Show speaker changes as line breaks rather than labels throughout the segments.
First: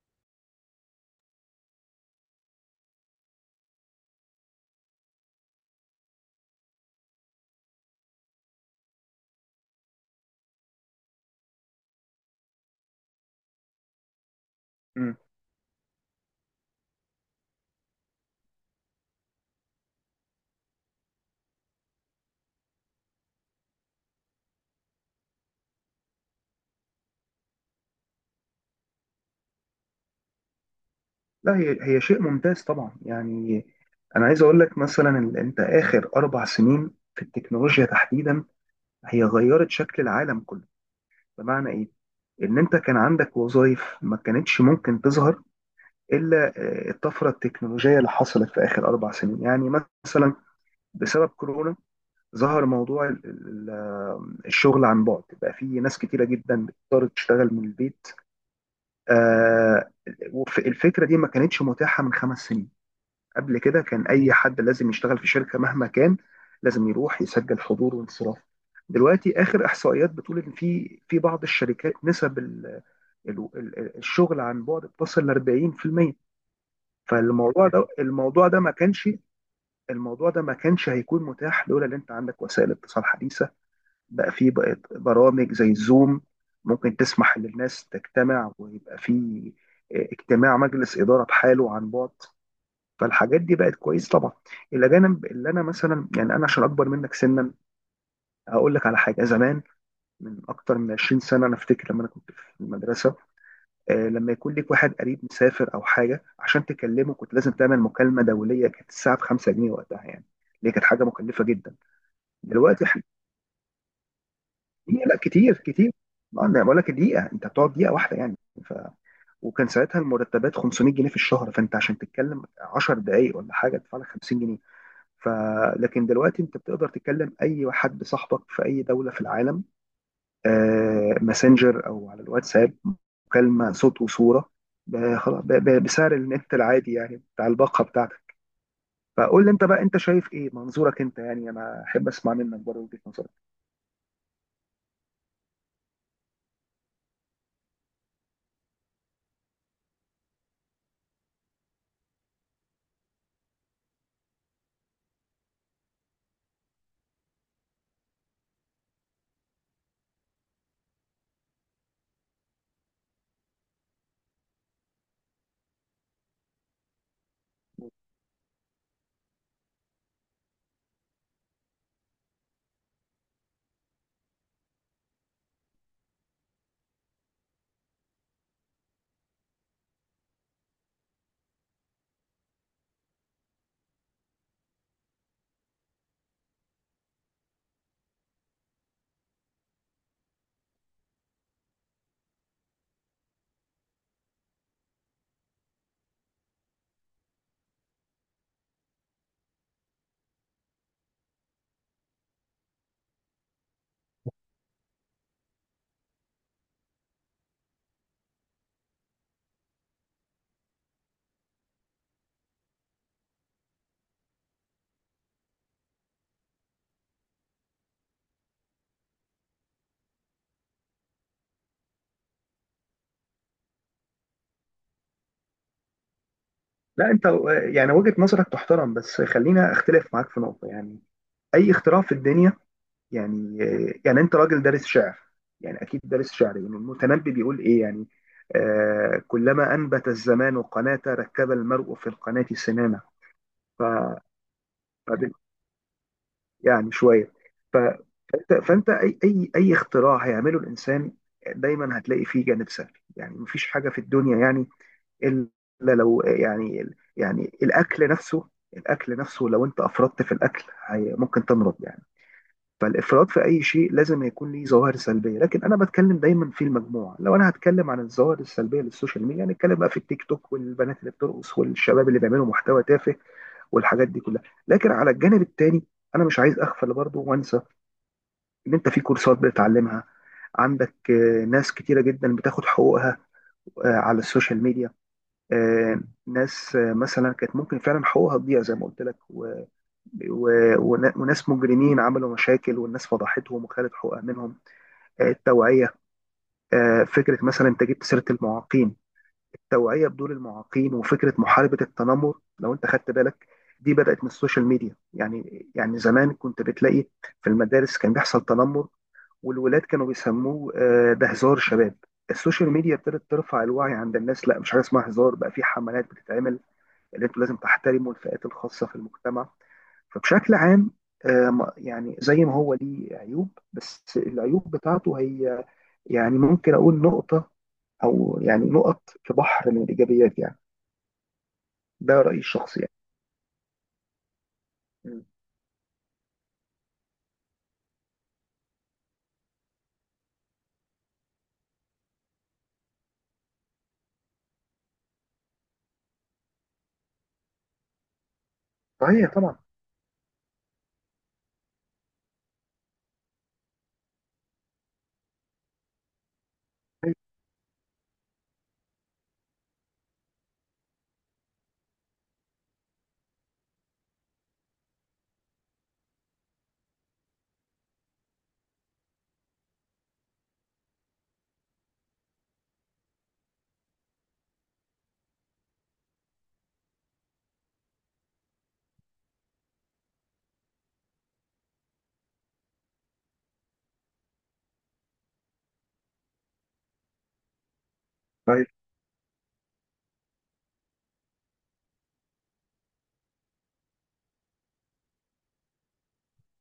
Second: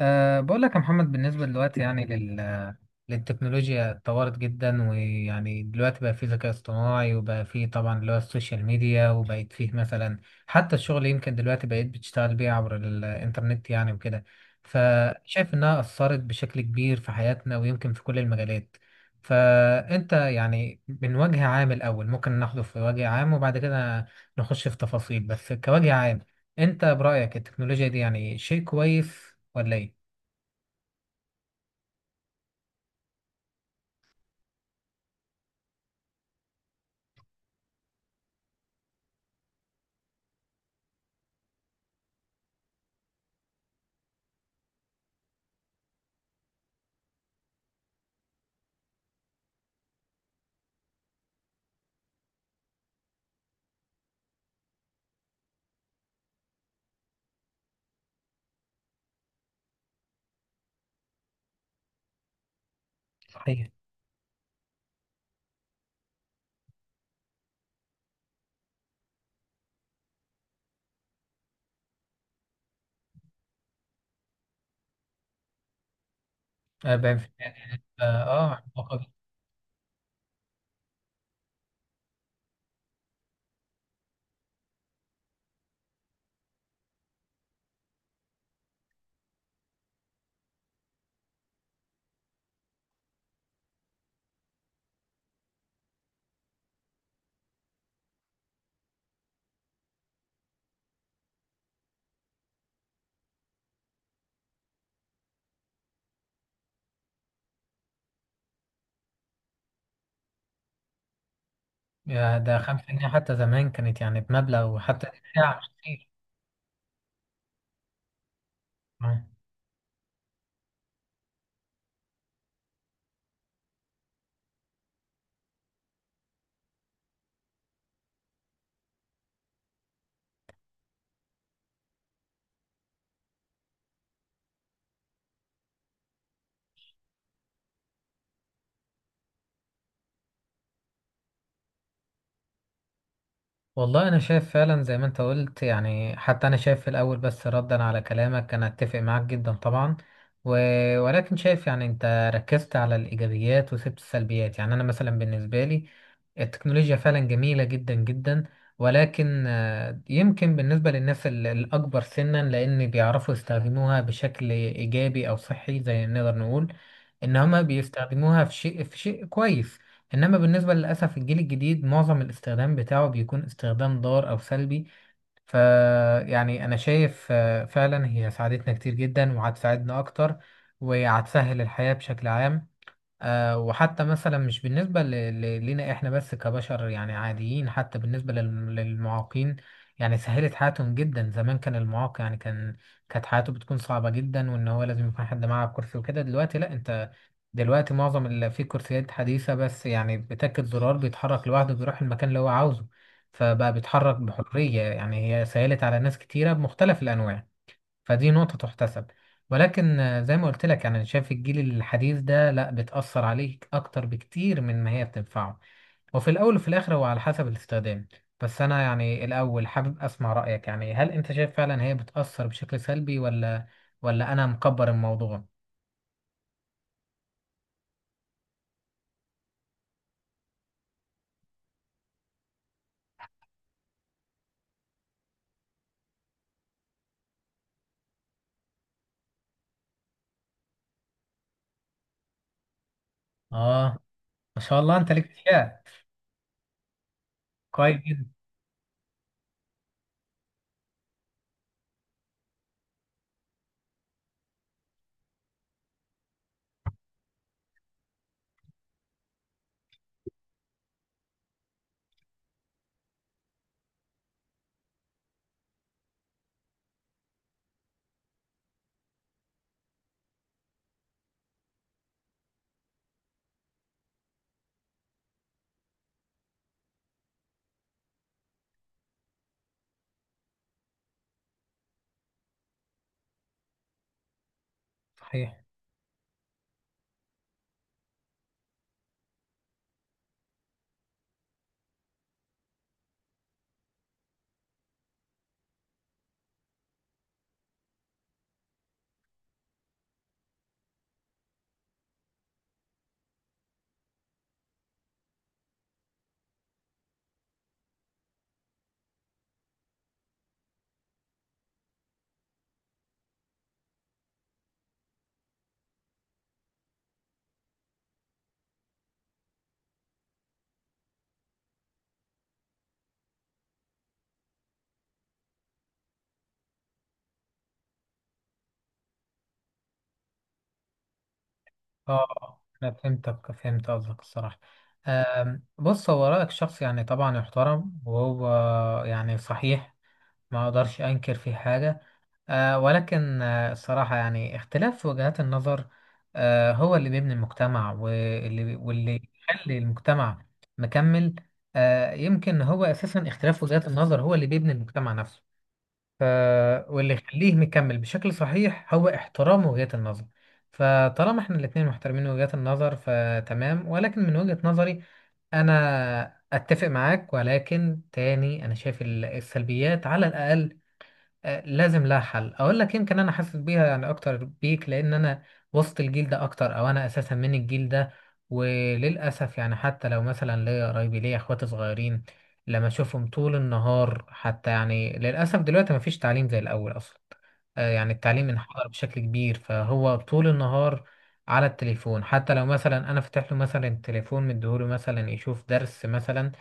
بقول لك يا محمد، بالنسبة دلوقتي يعني للتكنولوجيا اتطورت جدا. ويعني دلوقتي بقى فيه ذكاء اصطناعي، وبقى فيه طبعا اللي هو السوشيال ميديا، وبقيت فيه مثلا حتى الشغل. يمكن دلوقتي بقيت بتشتغل بيه عبر الإنترنت يعني وكده.
مم.
فشايف إنها أثرت بشكل كبير في حياتنا، ويمكن في كل المجالات. فأنت يعني من وجه عام الأول ممكن ناخده في وجه عام، وبعد كده نخش في تفاصيل، بس كوجه عام أنت برأيك التكنولوجيا دي يعني شيء كويس ولا إيه؟
لا هي شيء ممتاز طبعا، يعني انا عايز اقول لك مثلا إن انت اخر اربع سنين في التكنولوجيا تحديدا هي غيرت شكل العالم كله. بمعنى ايه؟ ان انت كان عندك وظائف ما كانتش ممكن تظهر الا الطفره التكنولوجيه اللي حصلت في اخر اربع سنين، يعني مثلا بسبب كورونا ظهر موضوع الشغل عن بعد. بقى في ناس كتيره جدا بتضطر تشتغل من البيت، آه، الفكره دي ما كانتش متاحه من خمس سنين. قبل
صحيح.
كده كان اي حد لازم يشتغل في شركه مهما كان، لازم يروح يسجل حضور وانصراف. دلوقتي اخر احصائيات بتقول ان في بعض الشركات نسب الشغل عن بعد بتصل ل 40%.
آه،
فالموضوع ده الموضوع ده ما
عملاقة
كانش
جداً.
الموضوع ده ما كانش هيكون متاح لولا ان انت عندك وسائل اتصال حديثه. بقى في بقت برامج زي الزوم ممكن تسمح للناس تجتمع، ويبقى في اجتماع مجلس اداره بحاله عن بعد. فالحاجات دي بقت كويسه طبعا. الاجانب اللي انا مثلا، يعني انا عشان اكبر منك سنا هقول لك على حاجه زمان. من اكتر من 20 سنه، انا افتكر لما انا كنت في المدرسه، لما يكون ليك واحد قريب مسافر او حاجه عشان تكلمه كنت لازم تعمل مكالمه دوليه. كانت الساعه ب 5 جنيه وقتها يعني، اللي كانت حاجه مكلفه جدا.
يا ده خمسة
دلوقتي
جنيه حتى زمان كانت يعني بمبلغ،
هي
وحتى
لا، كتير
ساعة مش
كتير.
كتير.
ما انا بقول لك دقيقه، انت بتقعد دقيقه واحده يعني. ف...
آه.
وكان ساعتها المرتبات 500 جنيه في الشهر، فانت عشان تتكلم 10 دقائق ولا حاجه تدفع لك 50 جنيه. ف لكن دلوقتي انت بتقدر تتكلم اي حد صاحبك في اي دوله في العالم، ماسنجر او على الواتساب، مكالمه صوت وصوره، خلاص، بسعر النت العادي يعني، بتاع الباقه بتاعتك. فقول لي انت بقى، انت شايف ايه منظورك انت، يعني انا احب اسمع منك بره وجهه نظرك.
والله انا شايف فعلا زي ما انت قلت. يعني حتى انا شايف في الاول، بس ردا على كلامك، انا اتفق معاك جدا طبعا. و... ولكن شايف يعني انت ركزت على الايجابيات وسبت السلبيات. يعني انا مثلا بالنسبه لي التكنولوجيا فعلا جميله جدا جدا، ولكن يمكن بالنسبه للناس الاكبر سنا، لان بيعرفوا يستخدموها بشكل ايجابي او صحي، زي ما نقدر نقول ان هما بيستخدموها في شيء كويس. انما بالنسبه للاسف الجيل الجديد معظم الاستخدام بتاعه بيكون استخدام ضار او سلبي. ف يعني انا شايف فعلا هي ساعدتنا كتير جدا وهتساعدنا اكتر، وهتسهل الحياه بشكل عام. وحتى مثلا مش بالنسبة لنا احنا بس كبشر يعني عاديين، حتى بالنسبة للمعاقين. يعني سهلت حياتهم جدا. زمان كان المعاق يعني كانت حياته بتكون صعبة جدا، وان هو لازم يكون حد معاه كرسي وكده. دلوقتي لا، انت دلوقتي معظم اللي في كرسيات حديثة، بس يعني بتاكد زرار بيتحرك لوحده، بيروح المكان اللي هو عاوزه. فبقى بيتحرك بحرية. يعني هي سهلت على ناس كتيرة بمختلف الأنواع. فدي نقطة تحتسب. ولكن زي ما قلت لك، يعني أنا شايف الجيل الحديث ده لا بتأثر عليك أكتر بكتير من ما هي بتنفعه. وفي الأول وفي الآخر هو على حسب الاستخدام. بس أنا يعني الأول حابب أسمع رأيك. يعني هل أنت شايف فعلا هي بتأثر بشكل سلبي ولا أنا مكبر الموضوع؟
لا انت، يعني وجهه نظرك تحترم، بس خلينا اختلف معاك في نقطه يعني. اي اختراع في الدنيا، يعني انت راجل دارس شعر، يعني اكيد دارس شعر، يعني المتنبي بيقول ايه يعني؟ آه، كلما انبت الزمان قناة ركب المرء في القناة سنامة. ف
آه، ما شاء الله أنت ليك
فب-
فيها.
يعني شوية. ف-
كويس جدا.
فانت اي اختراع هيعمله الانسان دايما هتلاقي فيه جانب سلبي، يعني مفيش حاجة في الدنيا يعني الا لو، يعني الاكل نفسه. لو انت افرطت في الاكل ممكن تمرض يعني. فالافراط في اي شيء لازم يكون ليه ظواهر سلبيه. لكن انا بتكلم دايما في المجموعه، لو انا هتكلم عن الظواهر السلبيه للسوشيال ميديا هنتكلم بقى في التيك توك والبنات اللي بترقص والشباب اللي بيعملوا محتوى تافه والحاجات دي كلها. لكن على الجانب التاني انا مش عايز اغفل برضه وانسى ان انت في كورسات بتتعلمها. عندك ناس كتيره جدا بتاخد حقوقها على السوشيال ميديا،
صحيح.
آه، ناس مثلا كانت ممكن فعلا حقوقها تضيع زي ما قلت لك، وناس مجرمين عملوا مشاكل والناس فضحتهم وخدت حقوقها منهم. التوعية، فكرة مثلا انت جبت سيرة المعاقين، التوعية بدور المعاقين وفكرة محاربة التنمر لو انت خدت بالك، دي بدأت من السوشيال ميديا، يعني زمان كنت بتلاقي في المدارس كان بيحصل تنمر والولاد كانوا بيسموه ده هزار شباب. السوشيال ميديا ابتدت ترفع الوعي عند الناس، لا مش حاجه اسمها هزار، بقى في حملات بتتعمل اللي انتوا لازم تحترموا الفئات الخاصه في المجتمع. فبشكل عام يعني زي ما هو ليه عيوب، بس العيوب بتاعته هي يعني ممكن أقول نقطة أو يعني نقط في بحر من الإيجابيات يعني. ده رأيي
آه،
الشخصي
أنا
يعني.
فهمتك، فهمت قصدك الصراحة.
مم.
بص، هو رأيك شخص يعني طبعا يحترم، وهو يعني صحيح. ما اقدرش انكر في حاجه. آه، ولكن آه الصراحه يعني اختلاف في وجهات النظر، آه هو اللي بيبني المجتمع، واللي
صحيح طبعا.
يخلي المجتمع مكمل. آه، يمكن هو اساسا اختلاف وجهات النظر هو اللي بيبني المجتمع نفسه. ف واللي
صحيح.
يخليه مكمل بشكل صحيح هو احترام وجهات النظر. فطالما احنا الاتنين محترمين وجهات النظر فتمام، ولكن من وجهة نظري انا اتفق معاك، ولكن تاني انا شايف السلبيات على الاقل لازم لها حل. اقول لك يمكن انا حاسس بيها يعني اكتر بيك، لان انا وسط الجيل ده اكتر، او انا اساسا من الجيل ده. وللاسف يعني حتى لو مثلا ليا قرايبي، ليا اخواتي صغيرين، لما اشوفهم طول النهار. حتى يعني للاسف دلوقتي مفيش تعليم زي الاول اصلا. يعني التعليم
صحيح.
انحدر بشكل كبير، فهو طول النهار على التليفون. حتى لو مثلا انا فتح له مثلا التليفون مديهوله مثلا يشوف درس مثلا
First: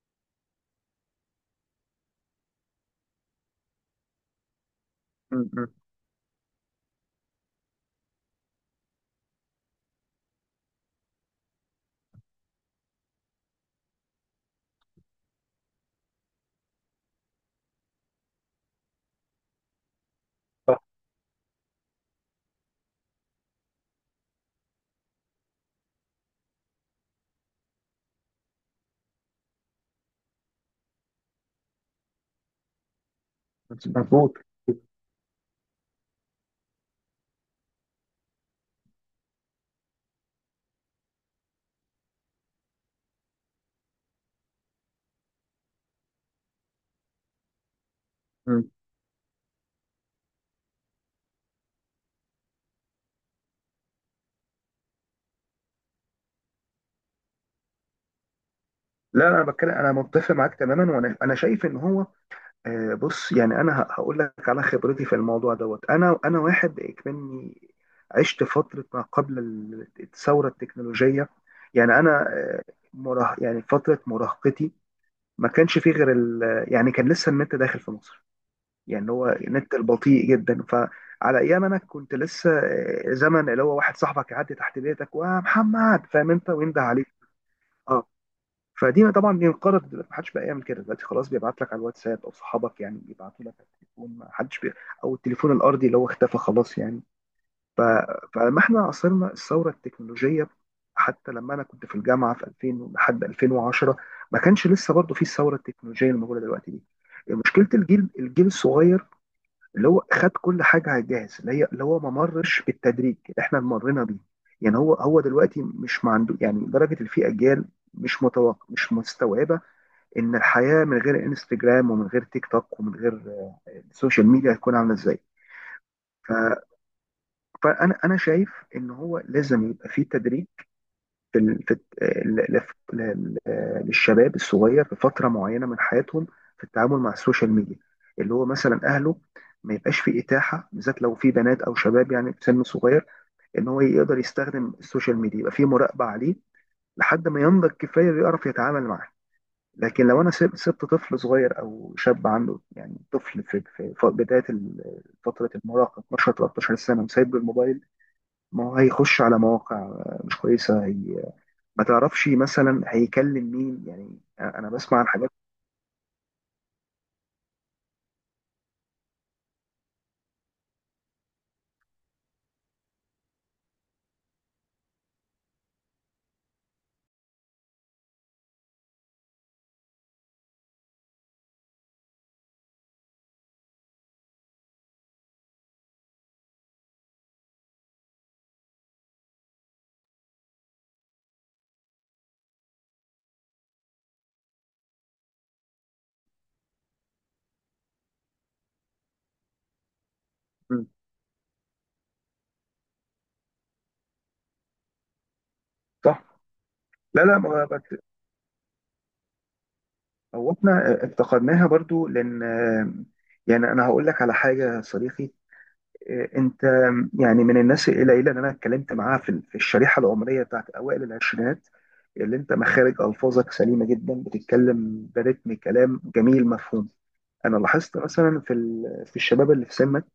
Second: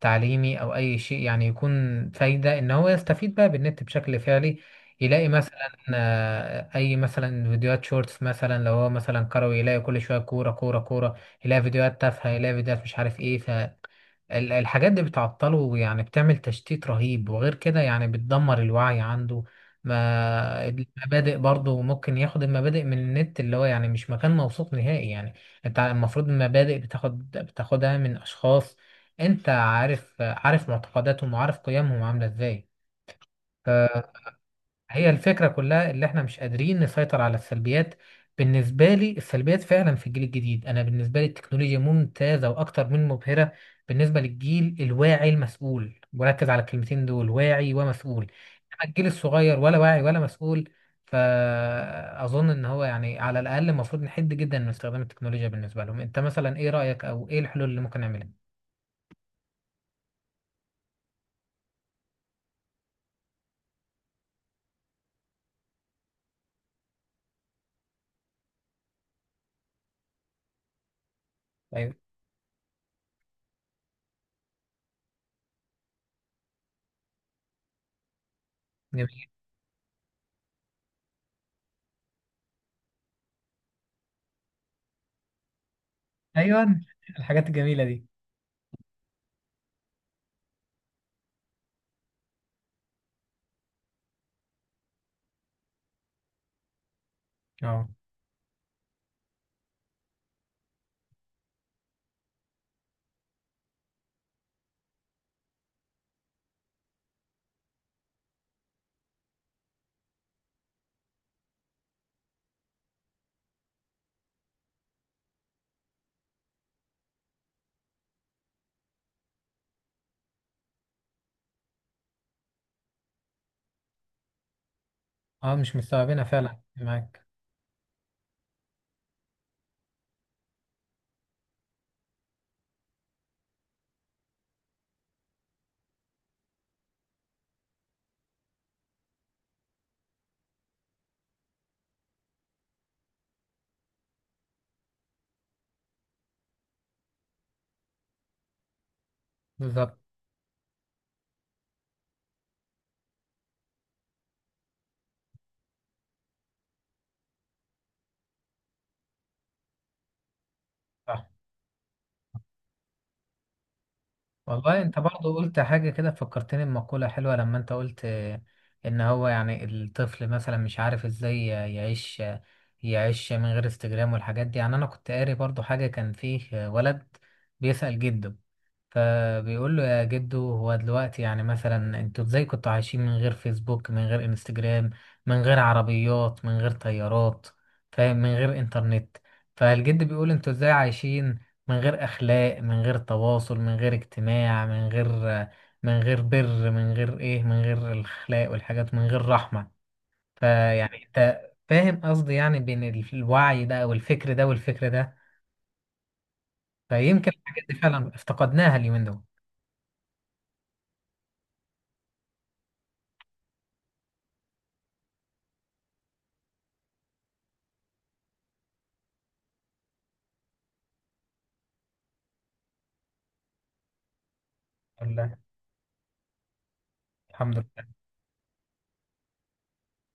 تعليمي او اي شيء يعني يكون فايده ان هو يستفيد بقى بالنت بشكل فعلي، يلاقي
مم، مم.
مثلا اي مثلا فيديوهات شورتس. مثلا لو هو مثلا كروي يلاقي كل شويه كوره كوره كوره. يلاقي فيديوهات تافهه، يلاقي فيديوهات مش عارف ايه. الحاجات دي بتعطله، يعني بتعمل تشتيت رهيب، وغير كده يعني بتدمر الوعي عنده. ما
صح.
المبادئ برضه ممكن ياخد المبادئ من النت اللي هو يعني مش مكان موثوق نهائي يعني. انت المفروض المبادئ بتاخدها من اشخاص انت عارف معتقداتهم وعارف قيمهم عاملة ازاي.
مظبوط.
هي الفكرة كلها اللي احنا مش قادرين نسيطر على السلبيات. بالنسبة لي السلبيات فعلا في الجيل الجديد. انا بالنسبة لي التكنولوجيا ممتازة واكتر من مبهرة بالنسبة للجيل الواعي المسؤول، وركز على الكلمتين دول: واعي ومسؤول.
مم.
اما الجيل الصغير ولا واعي ولا مسؤول. فأظن ان هو يعني على الاقل المفروض نحد جدا من استخدام التكنولوجيا بالنسبة لهم. انت مثلا ايه رأيك، او ايه الحلول اللي ممكن نعملها؟
لا أنا بتكلم، أنا متفق معاك تماما، وأنا شايف إن هو بص، يعني انا هقول لك على خبرتي في الموضوع دوت. انا واحد اكمني عشت فتره ما قبل الثوره التكنولوجيه،
ايوه.
يعني انا مراه، يعني فتره مراهقتي ما كانش فيه غير يعني كان لسه النت داخل في مصر، يعني
جميل.
هو النت البطيء جدا. فعلى ايام انا كنت لسه زمن اللي هو واحد صاحبك يعدي تحت بيتك ومحمد فاهم انت
ايوه،
وينده عليك.
الحاجات الجميلة دي.
اه. فدي طبعا انقرضت دلوقتي، محدش بقى يعمل كده. دلوقتي خلاص بيبعت لك على الواتساب، او صحابك يعني بيبعتوا لك على التليفون، محدش او التليفون الارضي اللي هو اختفى خلاص يعني. ف...
اه.
فلما احنا عاصرنا الثوره التكنولوجيه، حتى لما انا كنت في الجامعه في 2000 لحد 2010 ما كانش لسه برضه في الثوره التكنولوجيه الموجوده دلوقتي دي. مشكله الجيل الصغير اللي هو خد كل حاجه على الجاهز، اللي هي اللي هو ما مرش بالتدريج اللي احنا مرينا بيه. يعني هو دلوقتي مش ما عنده، يعني لدرجه ان في اجيال مش متوقع مش مستوعبه ان الحياه من غير انستجرام ومن غير تيك توك ومن غير السوشيال ميديا هتكون عامله ازاي.
اه، مش مستوعبينها فعلا
ف-
معاك.
فانا شايف ان هو لازم يبقى في تدريب في ال- في الت- ل- ل- ل- ل- للشباب الصغير في فتره معينه من حياتهم في التعامل مع السوشيال ميديا. اللي هو مثلا اهله ما يبقاش في اتاحه، بالذات لو في بنات او شباب يعني في سن صغير، ان هو يقدر يستخدم السوشيال ميديا، يبقى في مراقبه عليه لحد ما ينضج كفايه يعرف يتعامل معاه.
بالظبط.
لكن لو انا سبت طفل صغير او شاب عنده، يعني طفل في بدايه فتره المراهقه، 12 13 سنه، وسايب له الموبايل، ما هو هيخش على مواقع مش كويسه هي،
صح.
ما تعرفش مثلا هيكلم مين، يعني انا
والله انت
بسمع عن حاجات.
برضو قلت حاجة كده فكرتني بمقولة حلوة. لما انت قلت ان هو يعني الطفل مثلا مش عارف ازاي يعيش من غير انستجرام والحاجات دي. يعني انا كنت قاري برضو حاجة، كان فيه ولد بيسأل جده، فبيقول له: يا جدو، هو دلوقتي يعني مثلا انتوا ازاي كنتوا عايشين من غير فيسبوك، من غير انستجرام، من غير عربيات، من غير طيارات، فاهم، من غير انترنت؟ فالجد بيقول: انتوا ازاي عايشين من غير اخلاق، من غير تواصل، من غير اجتماع، من غير بر، من غير ايه، من غير الاخلاق والحاجات، من غير رحمة.
مم.
فيعني انت فاهم قصدي، يعني بين الوعي ده او الفكر ده والفكر ده.
صح. لا
فيمكن
لا، ما
الحاجات
هو
دي فعلا افتقدناها اليومين دول.
هو احنا افتقدناها برضو، لان يعني انا هقول لك على حاجه يا صديقي. انت، يعني من الناس القليله اللي انا اتكلمت معاها في الشريحه العمريه بتاعت اوائل العشرينات، اللي انت مخارج الفاظك سليمه جدا، بتتكلم
الحمد لله،
برتم كلام جميل مفهوم.
الحمد
انا لاحظت
لله.
مثلا في الشباب اللي في سنك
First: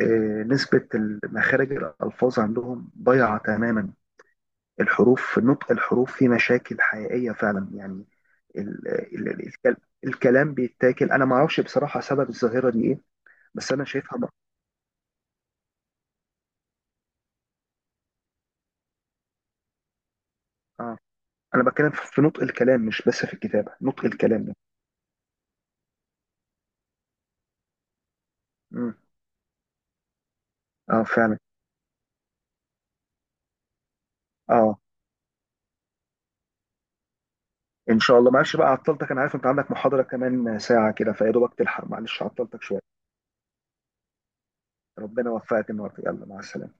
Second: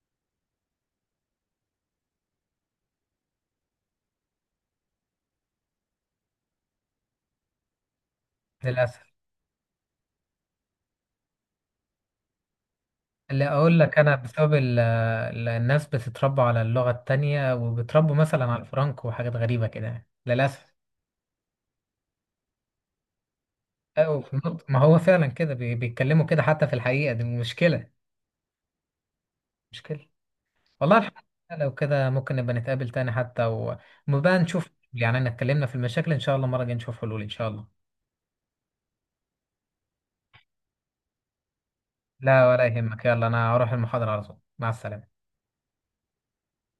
نسبه مخارج الالفاظ عندهم ضايعه تماما. الحروف، نطق الحروف، في مشاكل حقيقيه فعلا يعني. ال-
للأسف.
ال- ال- الكل- الكلام بيتاكل. انا ما اعرفش بصراحه سبب الظاهره دي ايه.
اللي
بس
أقول
انا
لك أنا
شايفها،
بسبب الناس بتتربى على اللغة التانية، وبتربوا مثلا على الفرنك وحاجات غريبة كده يعني للأسف.
اه، انا بتكلم في نطق الكلام مش بس في الكتابه، نطق
أو في
الكلام ده.
النط، ما هو فعلا كده بيتكلموا كده. حتى في الحقيقة دي مشكلة،
امم
مشكلة. والله
اه،
الحمد
فعلا.
لله لو كده. ممكن نبقى نتقابل تاني حتى، ونبقى نشوف.
اه،
يعني أنا اتكلمنا في المشاكل، إن شاء الله المرة الجاية نشوف حلول إن شاء الله.
ان شاء الله. معلش بقى عطلتك، انا عارف انت عندك محاضره كمان ساعه كده، فيا دوبك تلحق، معلش
لا
عطلتك
ولا
شويه.
يهمك، يلا أنا هروح المحاضرة على طول. مع السلامة.
ربنا يوفقك النهارده، يلا مع السلامه.